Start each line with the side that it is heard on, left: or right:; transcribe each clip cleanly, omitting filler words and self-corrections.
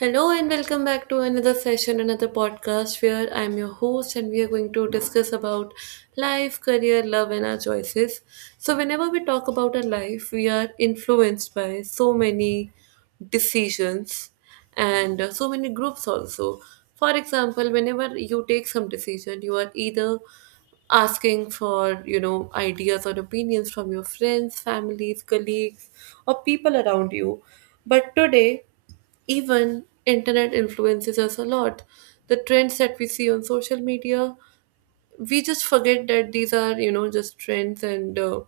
right: Hello and welcome back to another session, another podcast where I'm your host and we are going to discuss about life, career, love, and our choices. So, whenever we talk about our life, we are influenced by so many decisions and so many groups also. For example, whenever you take some decision, you are either asking for ideas or opinions from your friends, families, colleagues, or people around you. But today even internet influences us a lot. The trends that we see on social media, we just forget that these are just trends and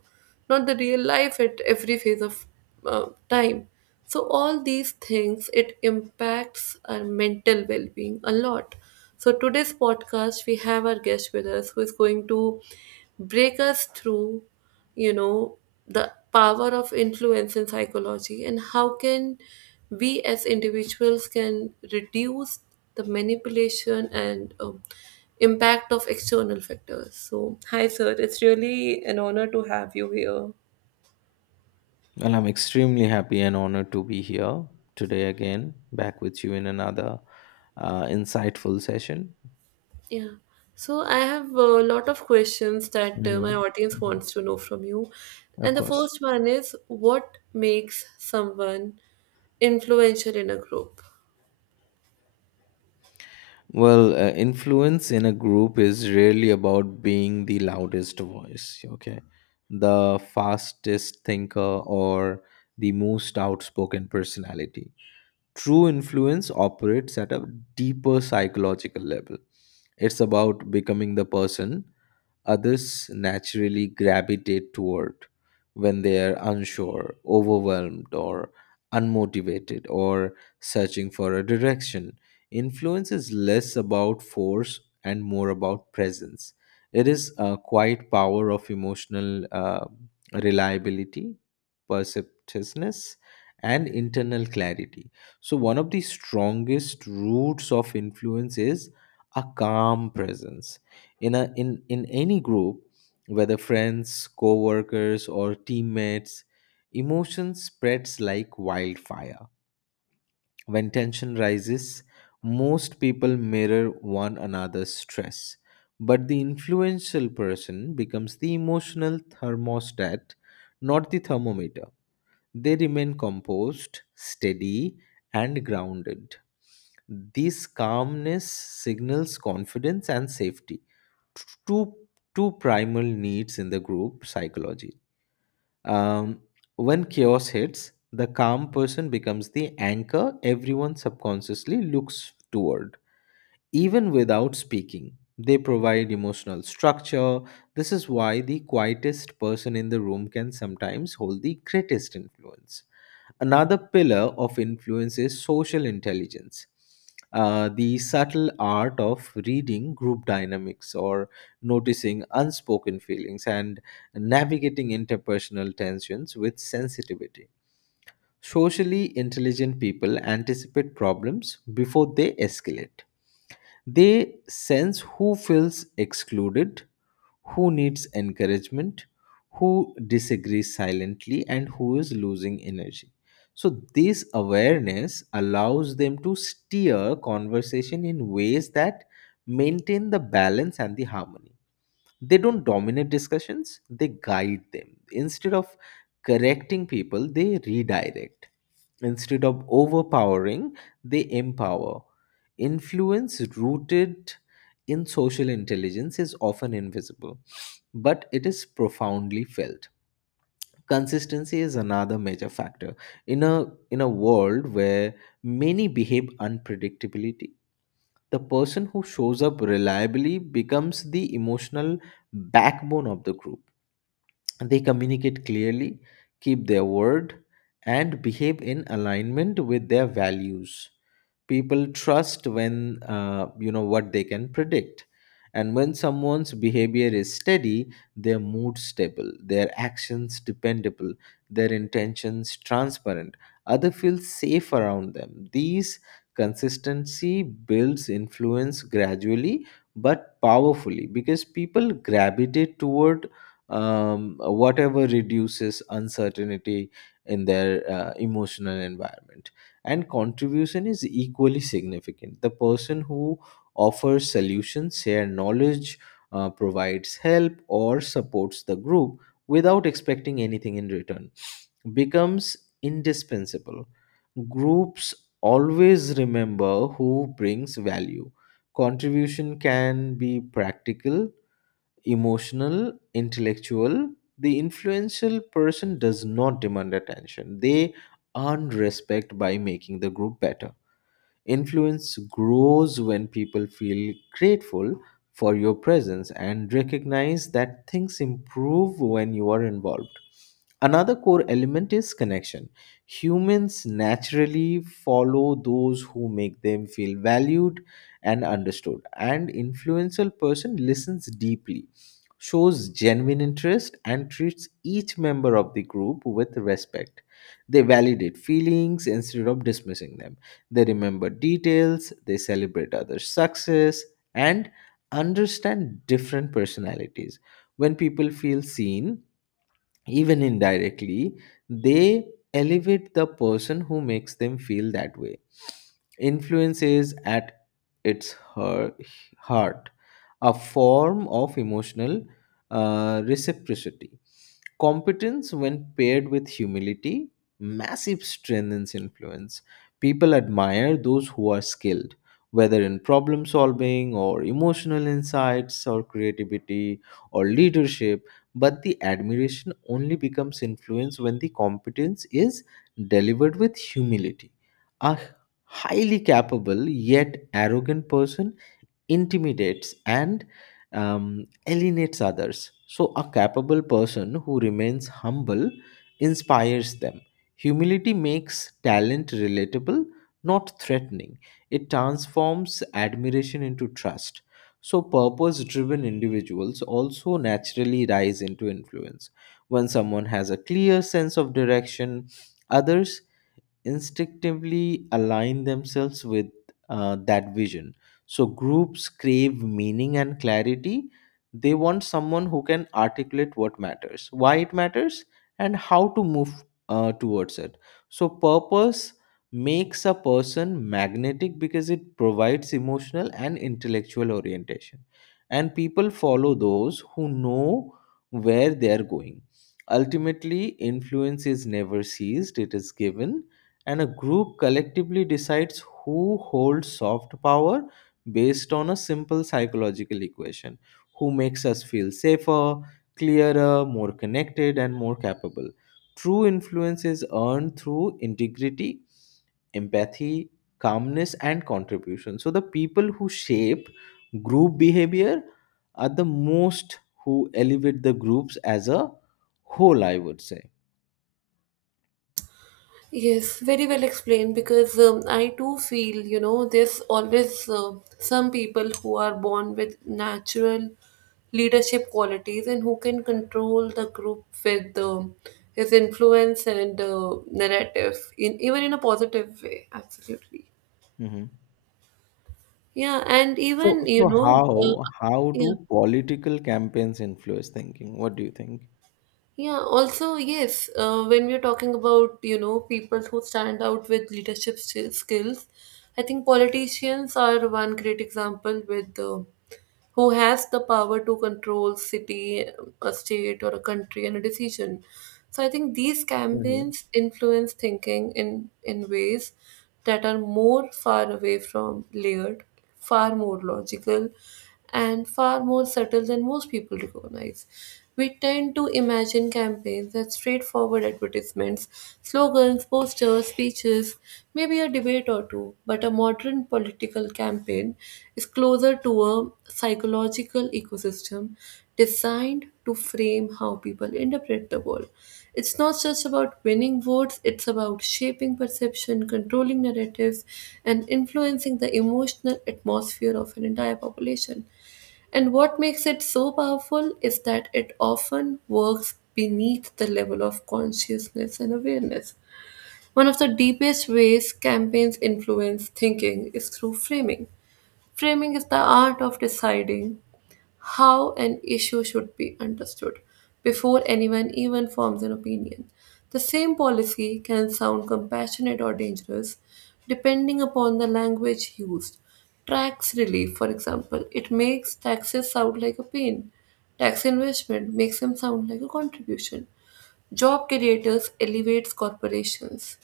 right: not the real life at every phase of time. So all these things, it impacts our mental well-being a lot. So today's podcast, we have our guest with us who is going to break us through, you know the power of influence in psychology, and how can we as individuals can reduce the manipulation and impact of external factors. So hi sir, it's really an honor to have you here.
left: Well, I'm extremely happy and honored to be here today again, back with you in another insightful session.
right: Yeah, so I have a lot of questions that my
left: hmm
right: audience wants to know from you,
left: Of
right: and the
left: course.
right: first one is, what makes someone influential in a group?
left: Well, influence in a group is really about being the loudest voice, okay? The fastest thinker or the most outspoken personality. True influence operates at a deeper psychological level. It's about becoming the person others naturally gravitate toward when they are unsure, overwhelmed, or unmotivated, or searching for a direction. Influence is less about force and more about presence. It is a quiet power of emotional reliability, perceptiveness, and internal clarity. So, one of the strongest roots of influence is a calm presence in a in in any group, whether friends, co-workers, or teammates. Emotion spreads like wildfire. When tension rises, most people mirror one another's stress, but the influential person becomes the emotional thermostat, not the thermometer. They remain composed, steady, and grounded. This calmness signals confidence and safety, two, two primal needs in the group psychology. Um, when chaos hits, the calm person becomes the anchor everyone subconsciously looks toward, even without speaking. They provide emotional structure. This is why the quietest person in the room can sometimes hold the greatest influence. Another pillar of influence is social intelligence, the subtle art of reading group dynamics or noticing unspoken feelings and navigating interpersonal tensions with sensitivity. Socially intelligent people anticipate problems before they escalate. They sense who feels excluded, who needs encouragement, who disagrees silently, and who is losing energy. So, this awareness allows them to steer conversation in ways that maintain the balance and the harmony. They don't dominate discussions, they guide them. Instead of correcting people, they redirect. Instead of overpowering, they empower. Influence rooted in social intelligence is often invisible, but it is profoundly felt. Consistency is another major factor. In a world where many behave unpredictably, the person who shows up reliably becomes the emotional backbone of the group. They communicate clearly, keep their word, and behave in alignment with their values. People trust when you know what they can predict, and when someone's behavior is steady, their mood stable, their actions dependable, their intentions transparent, other feel safe around them. These consistency builds influence gradually but powerfully, because people gravitate toward whatever reduces uncertainty in their emotional environment. And contribution is equally significant. The person who offers solutions, share knowledge, provides help, or supports the group without expecting anything in return becomes indispensable. Groups always remember who brings value. Contribution can be practical, emotional, intellectual. The influential person does not demand attention. They earn respect by making the group better. Influence grows when people feel grateful for your presence and recognize that things improve when you are involved. Another core element is connection. Humans naturally follow those who make them feel valued and understood. An influential person listens deeply, shows genuine interest, and treats each member of the group with respect. They validate feelings instead of dismissing them. They remember details, they celebrate others' success, and understand different personalities. When people feel seen, even indirectly, they elevate the person who makes them feel that way. Influence is at its heart a form of emotional reciprocity. Competence, when paired with humility, massive strengthens influence. People admire those who are skilled, whether in problem solving or emotional insights or creativity or leadership, but the admiration only becomes influence when the competence is delivered with humility. A highly capable yet arrogant person intimidates and alienates others. So, a capable person who remains humble inspires them. Humility makes talent relatable, not threatening. It transforms admiration into trust. So, purpose driven individuals also naturally rise into influence. When someone has a clear sense of direction, others instinctively align themselves with that vision. So, groups crave meaning and clarity. They want someone who can articulate what matters, why it matters, and how to move towards it. So, purpose makes a person magnetic because it provides emotional and intellectual orientation. And people follow those who know where they are going. Ultimately, influence is never seized, it is given, and a group collectively decides who holds soft power based on a simple psychological equation: who makes us feel safer, clearer, more connected, and more capable. True influence is earned through integrity, empathy, calmness, and contribution. So, the people who shape group behavior are the most who elevate the groups as a whole, I would say.
right: Yes, very well explained, because I too feel, there's always some people who are born with natural leadership qualities and who can control the group with his influence and narrative, in even in a positive way. Absolutely.
left: Mhm.
right: Yeah, and
left: So,
right: even,
left: so how how
right: yeah.
left: do political campaigns influence thinking? What do you think?
right: Yeah, also, yes, when we're talking about, people who stand out with leadership skills, I think politicians are one great example with, who has the power to control city, a state or a country and a decision. So I think these
left: hmm
right: campaigns influence thinking in ways that are more far away from layered, far more logical, and far more subtle than most people recognize. We tend to imagine campaigns as straightforward advertisements, slogans, posters, speeches, maybe a debate or two, but a modern political campaign is closer to a psychological ecosystem designed to frame how people interpret the world. It's not just about winning votes, it's about shaping perception, controlling narratives, and influencing the emotional atmosphere of an entire population. And what makes it so powerful is that it often works beneath the level of consciousness and awareness. One of the deepest ways campaigns influence thinking is through framing. Framing is the art of deciding how an issue should be understood before anyone even forms an opinion. The same policy can sound compassionate or dangerous depending upon the language used. Tax relief, for example, it makes taxes sound like a pain. Tax investment makes them sound like a contribution. Job creators elevates corporations.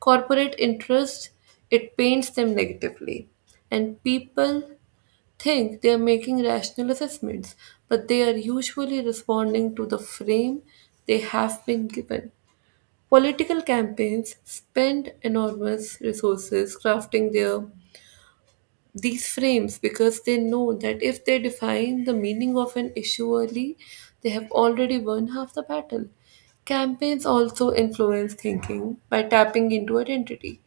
right: Corporate interest, it paints them negatively. And people think they are making rational assessments, but they are usually responding to the frame they have been given. Political campaigns spend enormous resources crafting their these frames, because they know that if they define the meaning of an issue early, they have already won half the battle. Campaigns also influence thinking by tapping into identity.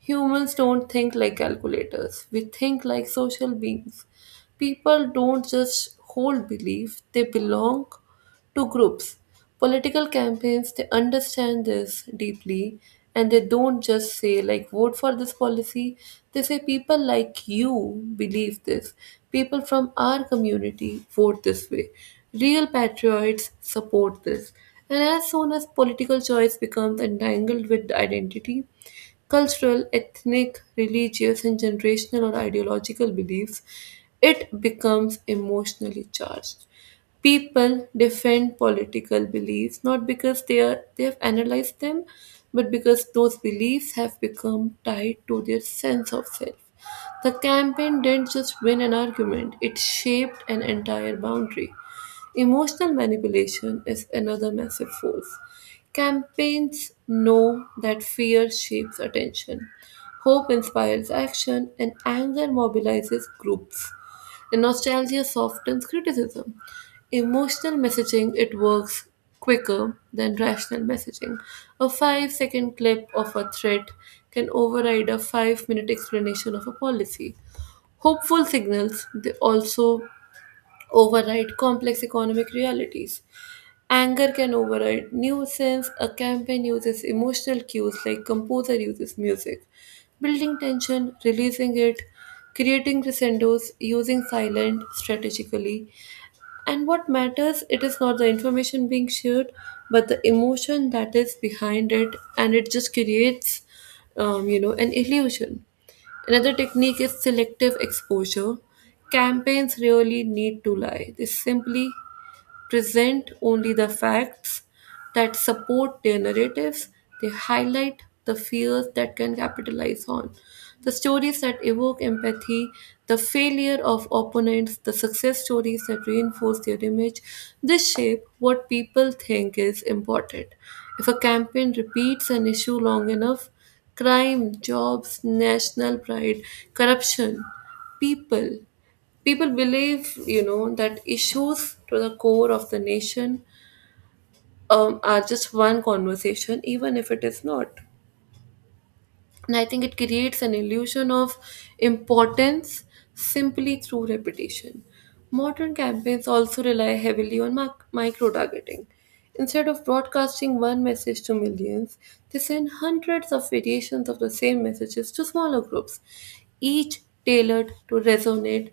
right: Humans don't think like calculators, we think like social beings. People don't just hold belief, they belong to groups. Political campaigns, they understand this deeply, and they don't just say, like, vote for this policy. They say, people like you believe this. People from our community vote this way. Real patriots support this. And as soon as political choice becomes entangled with identity, cultural, ethnic, religious, and generational or ideological beliefs, it becomes emotionally charged. People defend political beliefs not because they have analyzed them, but because those beliefs have become tied to their sense of self. The campaign didn't just win an argument, it shaped an entire boundary. Emotional manipulation is another massive force. Campaigns know that fear shapes attention, hope inspires action, and anger mobilizes groups. And nostalgia softens criticism. Emotional messaging, it works quicker than rational messaging. A 5-second clip of a threat can override a 5-minute explanation of a policy. Hopeful signals, they also override complex economic realities. Anger can override nuisance. A campaign uses emotional cues like composer uses music, building tension, releasing it, creating crescendos, using silent strategically. And what matters, it is not the information being shared, but the emotion that is behind it, and it just creates, an illusion. Another technique is selective exposure. Campaigns really need to lie. They simply present only the facts that support their narratives. They highlight the fears that can capitalize on. The stories that evoke empathy, the failure of opponents, the success stories that reinforce their image, this shape what people think is important. If a campaign repeats an issue long enough, crime, jobs, national pride, corruption, people people believe that issues to the core of the nation are just one conversation, even if it is not. And I think it creates an illusion of importance simply through repetition. Modern campaigns also rely heavily on micro targeting. Instead of broadcasting one message to millions, they send hundreds of variations of the same messages to smaller groups, each tailored to resonate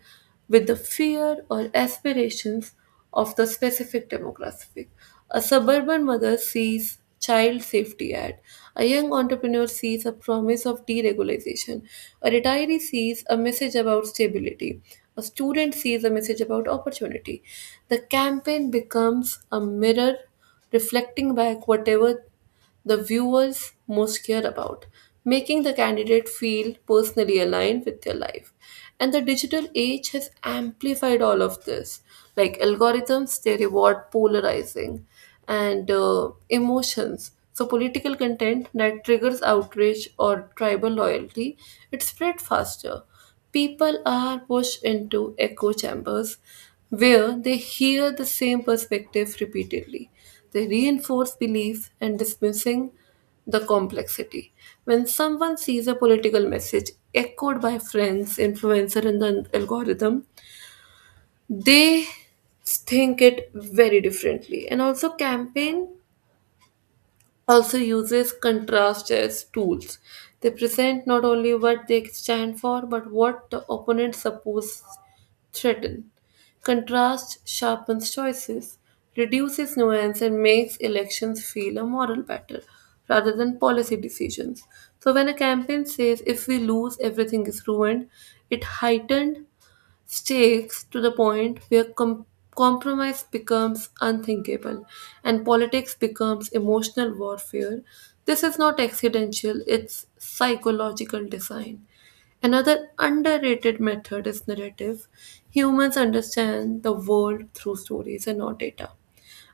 right: with the fear or aspirations of the specific demographic. A suburban mother sees child safety ad. A young entrepreneur sees a promise of deregulation. A retiree sees a message about stability. A student sees a message about opportunity. The campaign becomes a mirror reflecting back whatever the viewers most care about, making the candidate feel personally aligned with their life. And the digital age has amplified all of this. Like algorithms, they reward polarizing and emotions. So political content that triggers outrage or tribal loyalty, it spread faster. People are pushed into echo chambers where they hear the same perspective repeatedly. They reinforce beliefs and dismissing the complexity. When someone sees a political message echoed by friends, influencer, and the algorithm, they think it very differently. And also, campaign also uses contrast as tools. They present not only what they stand for, but what the opponent suppose threaten. Contrast sharpens choices, reduces nuance, and makes elections feel a moral battle rather than policy decisions. So, when a campaign says if we lose, everything is ruined, it heightened stakes to the point where compromise becomes unthinkable, and politics becomes emotional warfare. This is not accidental, it's psychological design. Another underrated method is narrative. Humans understand the world through stories and not data.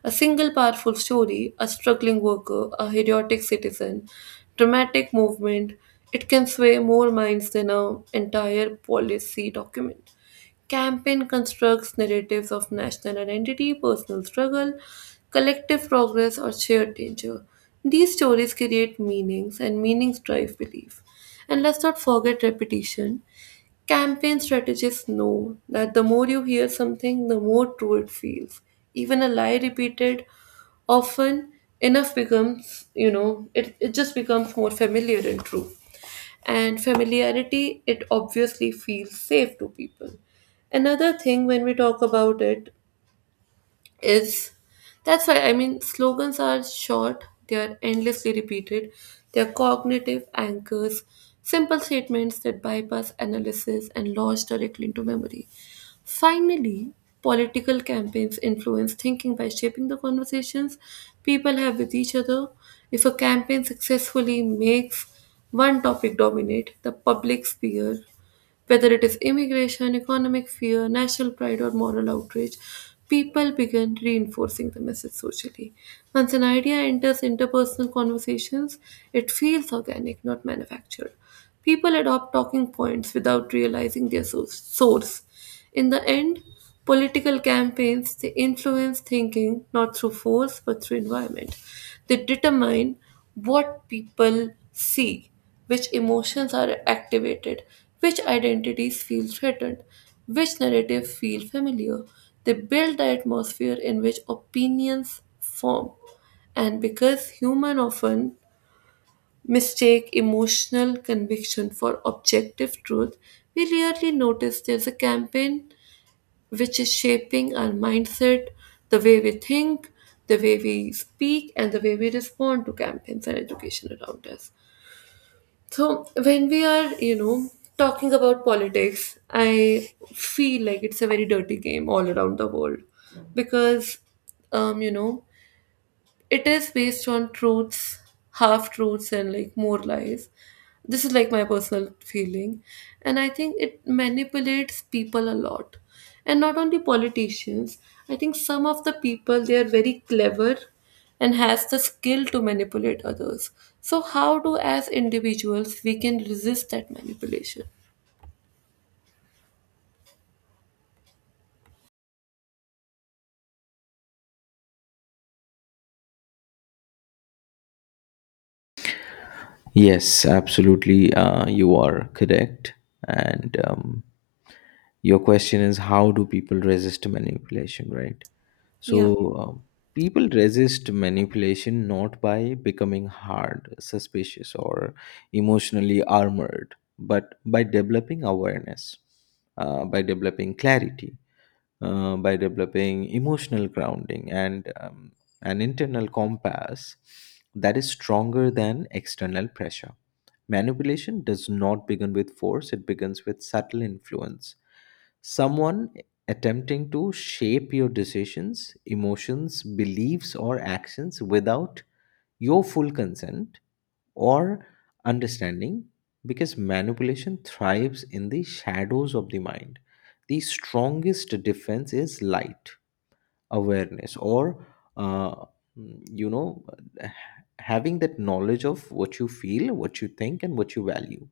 right: A single powerful story, a struggling worker, a heroic citizen, dramatic movement, it can sway more minds than an entire policy document. Campaign constructs narratives of national identity, personal struggle, collective progress, or shared danger. These stories create meanings, and meanings drive belief. And let's not forget repetition. Campaign strategists know that the more you hear something, the more true it feels. Even a lie repeated often enough becomes, it just becomes more familiar and true, and familiarity, it obviously feels safe to people. Another thing when we talk about it is, that's why, I mean, slogans are short, they are endlessly repeated, they are cognitive anchors, simple statements that bypass analysis and lodge directly into memory. Finally, political campaigns influence thinking by shaping the conversations people have with each other. If a campaign successfully makes one topic dominate the public sphere, whether it is immigration, economic fear, national pride, or moral outrage, people begin reinforcing the message socially. Once an idea enters interpersonal conversations, it feels organic, not manufactured. People adopt talking points without realizing their source. In the end, political campaigns, they influence thinking not through force but through environment. They determine what people see, which emotions are activated, which identities feel threatened, which narratives feel familiar. They build the atmosphere in which opinions form. And because human often mistake emotional conviction for objective truth, we rarely notice there's a campaign which is shaping our mindset, the way we think, the way we speak, and the way we respond to campaigns and education around us. So, when we are, talking about politics, I feel like it's a very dirty game all around the world, because, um, you know, it is based on truths, half truths, and like more lies. This is like my personal feeling, and I think it manipulates people a lot, and not only politicians. I think some of the people, they are very clever and has the skill to manipulate others. So how do as individuals we can resist that manipulation?
left: Yes, absolutely. You are correct. And your question is how do people resist manipulation, right?
right: Yeah.
left: So, um, people resist manipulation not by becoming hard, suspicious, or emotionally armored, but by developing awareness, by developing clarity, by developing emotional grounding and an internal compass that is stronger than external pressure. Manipulation does not begin with force, it begins with subtle influence. Someone attempting to shape your decisions, emotions, beliefs, or actions without your full consent or understanding, because manipulation thrives in the shadows of the mind. The strongest defense is light, awareness, or uh, you know, having that knowledge of what you feel, what you think, and what you value.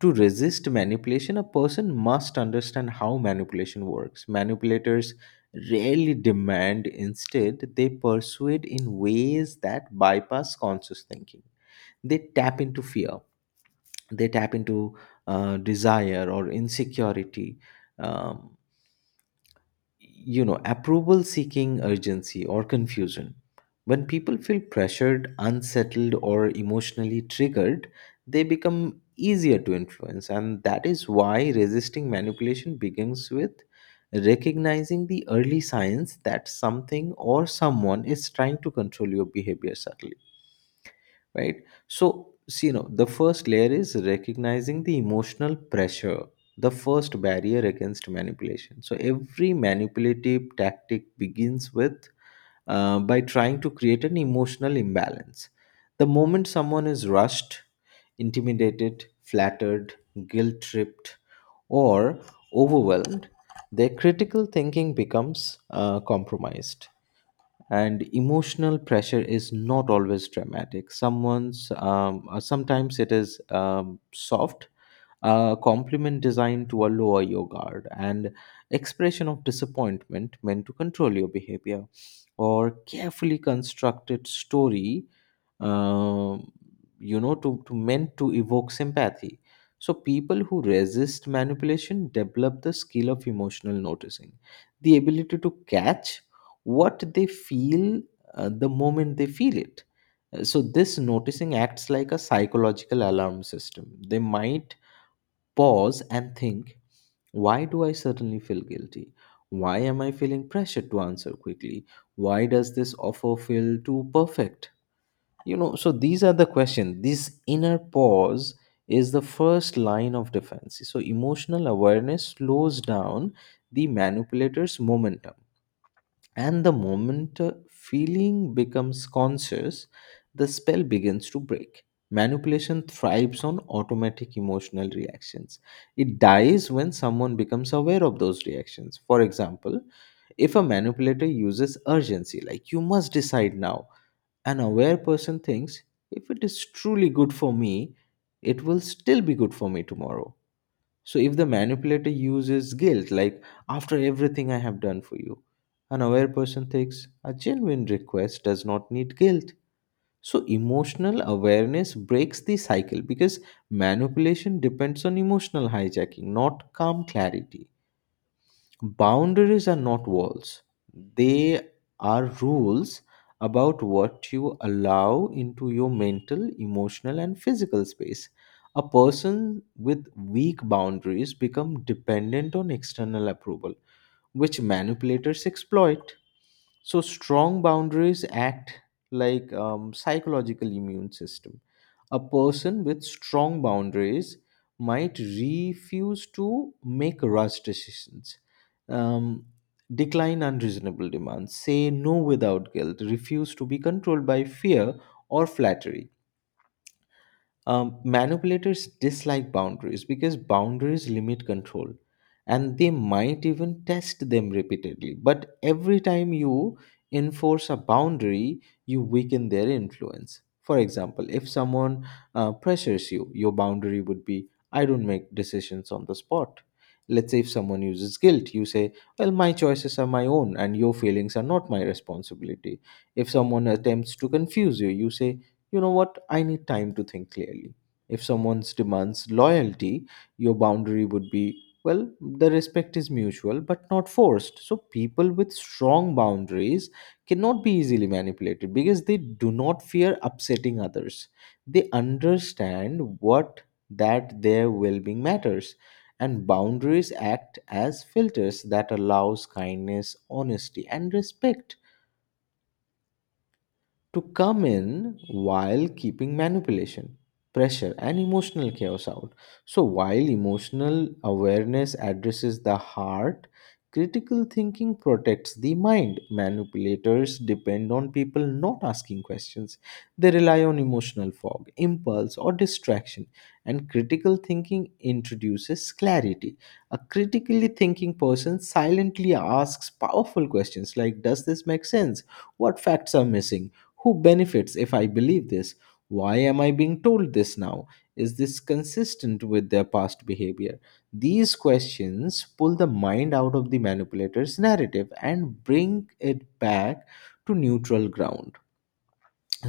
left: To resist manipulation, a person must understand how manipulation works. Manipulators rarely demand, instead, they persuade in ways that bypass conscious thinking. They tap into fear, they tap into desire or insecurity, um, you know, approval seeking, urgency, or confusion. When people feel pressured, unsettled, or emotionally triggered, they become easier to influence. And that is why resisting manipulation begins with recognizing the early signs that something or someone is trying to control your behavior subtly. Right, so, see, you know, the first layer is recognizing the emotional pressure, the first barrier against manipulation. So every manipulative tactic begins with by trying to create an emotional imbalance. The moment someone is rushed, intimidated, flattered, guilt tripped, or overwhelmed, their critical thinking becomes compromised. And emotional pressure is not always dramatic. Someone's Sometimes it is soft, a compliment designed to lower your guard, and expression of disappointment meant to control your behavior, or carefully constructed story um, you know, to meant to evoke sympathy. So people who resist manipulation develop the skill of emotional noticing, the ability to catch what they feel the moment they feel it. So this noticing acts like a psychological alarm system. They might pause and think, why do I suddenly feel guilty? Why am I feeling pressured to answer quickly? Why does this offer feel too perfect? You know, so these are the questions. This inner pause is the first line of defense. So emotional awareness slows down the manipulator's momentum. And the moment feeling becomes conscious, the spell begins to break. Manipulation thrives on automatic emotional reactions. It dies when someone becomes aware of those reactions. For example, if a manipulator uses urgency, like you must decide now, an aware person thinks if it is truly good for me, it will still be good for me tomorrow. So if the manipulator uses guilt, like after everything I have done for you, an aware person thinks a genuine request does not need guilt. So emotional awareness breaks the cycle, because manipulation depends on emotional hijacking, not calm clarity. Boundaries are not walls, they are rules about what you allow into your mental, emotional, and physical space. A person with weak boundaries become dependent on external approval, which manipulators exploit. So strong boundaries act like psychological immune system. A person with strong boundaries might refuse to make rash decisions, um, decline unreasonable demands, say no without guilt, refuse to be controlled by fear or flattery. Manipulators dislike boundaries because boundaries limit control, and they might even test them repeatedly. But every time you enforce a boundary, you weaken their influence. For example, if someone pressures you, your boundary would be, I don't make decisions on the spot. Let's say if someone uses guilt, you say, well, my choices are my own and your feelings are not my responsibility. If someone attempts to confuse you, you say, you know what, I need time to think clearly. If someone demands loyalty, your boundary would be, well, the respect is mutual but not forced. So people with strong boundaries cannot be easily manipulated because they do not fear upsetting others. They understand what that their well-being matters, and boundaries act as filters that allows kindness, honesty, and respect to come in while keeping manipulation, pressure, and emotional chaos out. So, while emotional awareness addresses the heart, critical thinking protects the mind. Manipulators depend on people not asking questions, they rely on emotional fog, impulse, or distraction. And critical thinking introduces clarity. A critically thinking person silently asks powerful questions like, does this make sense? What facts are missing? Who benefits if I believe this? Why am I being told this now? Is this consistent with their past behavior? These questions pull the mind out of the manipulator's narrative and bring it back to neutral ground.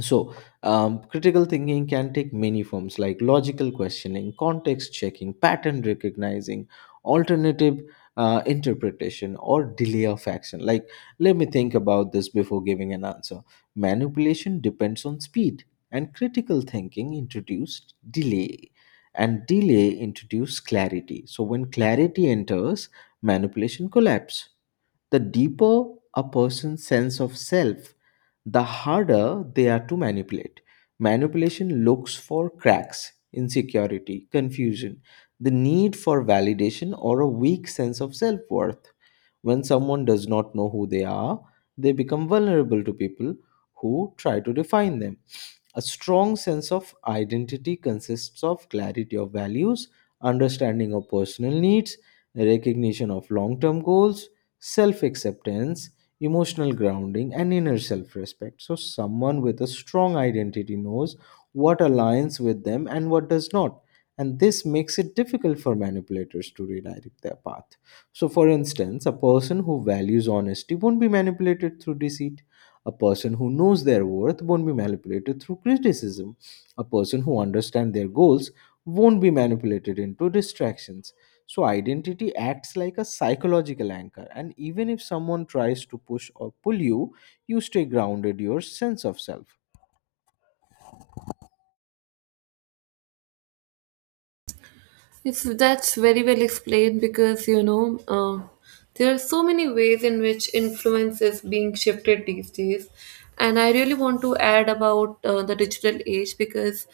left: so, Critical thinking can take many forms, like logical questioning, context checking, pattern recognizing, alternative interpretation, or delay of action. Like, let me think about this before giving an answer. Manipulation depends on speed, and critical thinking introduced delay, and delay introduced clarity. So, when clarity enters, manipulation collapse. The deeper a person's sense of self, the harder they are to manipulate. Manipulation looks for cracks, insecurity, confusion, the need for validation, or a weak sense of self worth. When someone does not know who they are, they become vulnerable to people who try to define them. A strong sense of identity consists of clarity of values, understanding of personal needs, recognition of long term goals, self acceptance, emotional grounding, and inner self respect. So, someone with a strong identity knows what aligns with them and what does not. And this makes it difficult for manipulators to redirect their path. So, for instance, a person who values honesty won't be manipulated through deceit. A person who knows their worth won't be manipulated through criticism. A person who understands their goals won't be manipulated into distractions. So, identity acts like a psychological anchor, and even if someone tries to push or pull you, you stay grounded your sense of self.
right: If that's very well explained, because there are so many ways in which influence is being shifted these days, and I really want to add about the digital age, because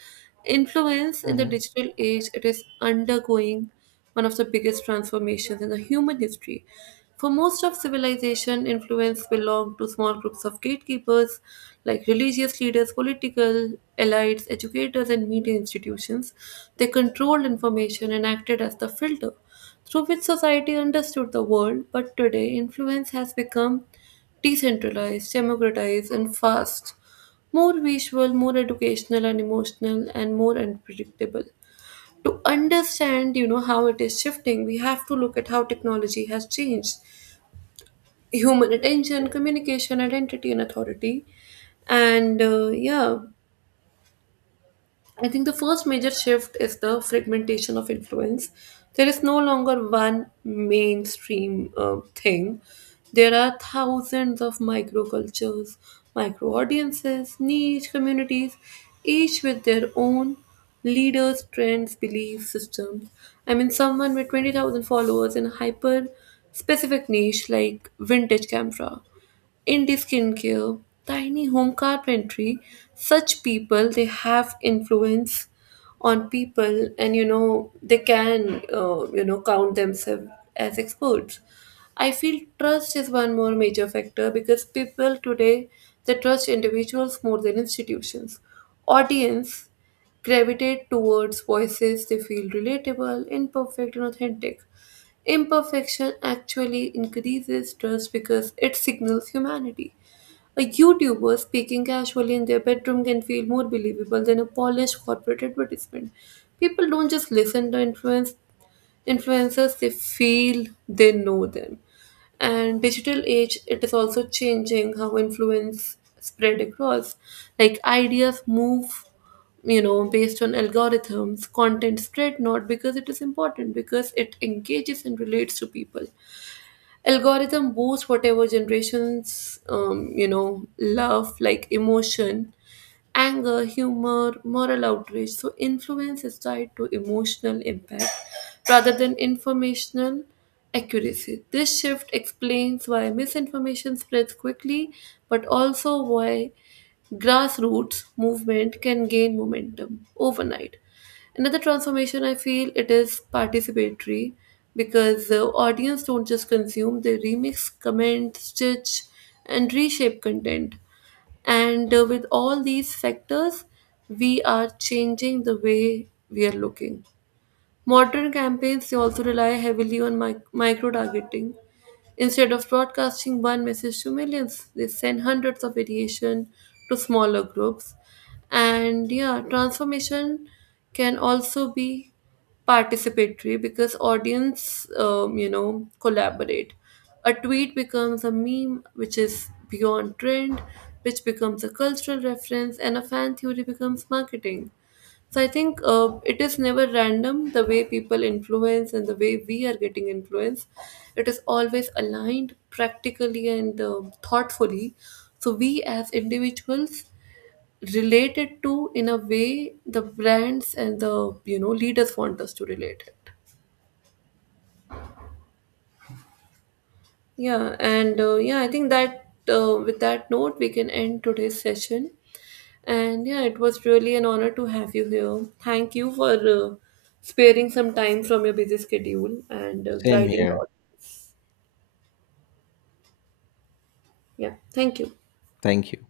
right: influence in the
left: Mhm.
right: digital age, it is undergoing one of the biggest transformations in the human history. For most of civilization, influence belonged to small groups of gatekeepers like religious leaders, political elites, educators, and media institutions. They controlled information and acted as the filter through which society understood the world, but today influence has become decentralized, democratized, and fast, more visual, more educational and emotional, and more unpredictable. To understand how it is shifting, we have to look at how technology has changed human attention, communication, identity, and authority. And yeah, I think the first major shift is the fragmentation of influence. There is no longer one mainstream thing. There are thousands of microcultures, micro audiences, niche communities, each with their own leaders, trends, belief systems. I mean, someone with 20,000 followers in a hyper specific niche like vintage camera, indie skincare, tiny home carpentry. Such people, they have influence on people, and you know they can, count themselves as experts. I feel trust is one more major factor, because people today, they trust individuals more than institutions. Audience gravitate towards voices they feel relatable, imperfect, and authentic. Imperfection actually increases trust because it signals humanity. A YouTuber speaking casually in their bedroom can feel more believable than a polished corporate advertisement. People don't just listen to influence, influencers, they feel they know them. And digital age, it is also changing how influence spread across. Like, ideas move based on algorithms. Content spread not because it is important, because it engages and relates to people. Algorithm boosts whatever generations love, like emotion, anger, humor, moral outrage. So influence is tied to emotional impact rather than informational accuracy. This shift explains why misinformation spreads quickly, but also why grassroots movement can gain momentum overnight. Another transformation I feel, it is participatory, because the audience don't just consume, they remix, comment, stitch, and reshape content. And with all these factors, we are changing the way we are looking. Modern campaigns, they also rely heavily on micro targeting. Instead of broadcasting one message to millions, they send hundreds of variation to smaller groups. And yeah, transformation can also be participatory, because audience, collaborate. A tweet becomes a meme, which is beyond trend, which becomes a cultural reference, and a fan theory becomes marketing. So I think, it is never random the way people influence and the way we are getting influenced. It is always aligned practically and thoughtfully. So we as individuals related to in a way the brands and the leaders want us to relate it. Yeah, and I think that, with that note, we can end today's session. And yeah, it was really an honor to have you here. Thank you for sparing some time from your busy schedule and
left: Same
right: guiding the
left: here.
right: audience. Yeah, thank you.
left: Thank you.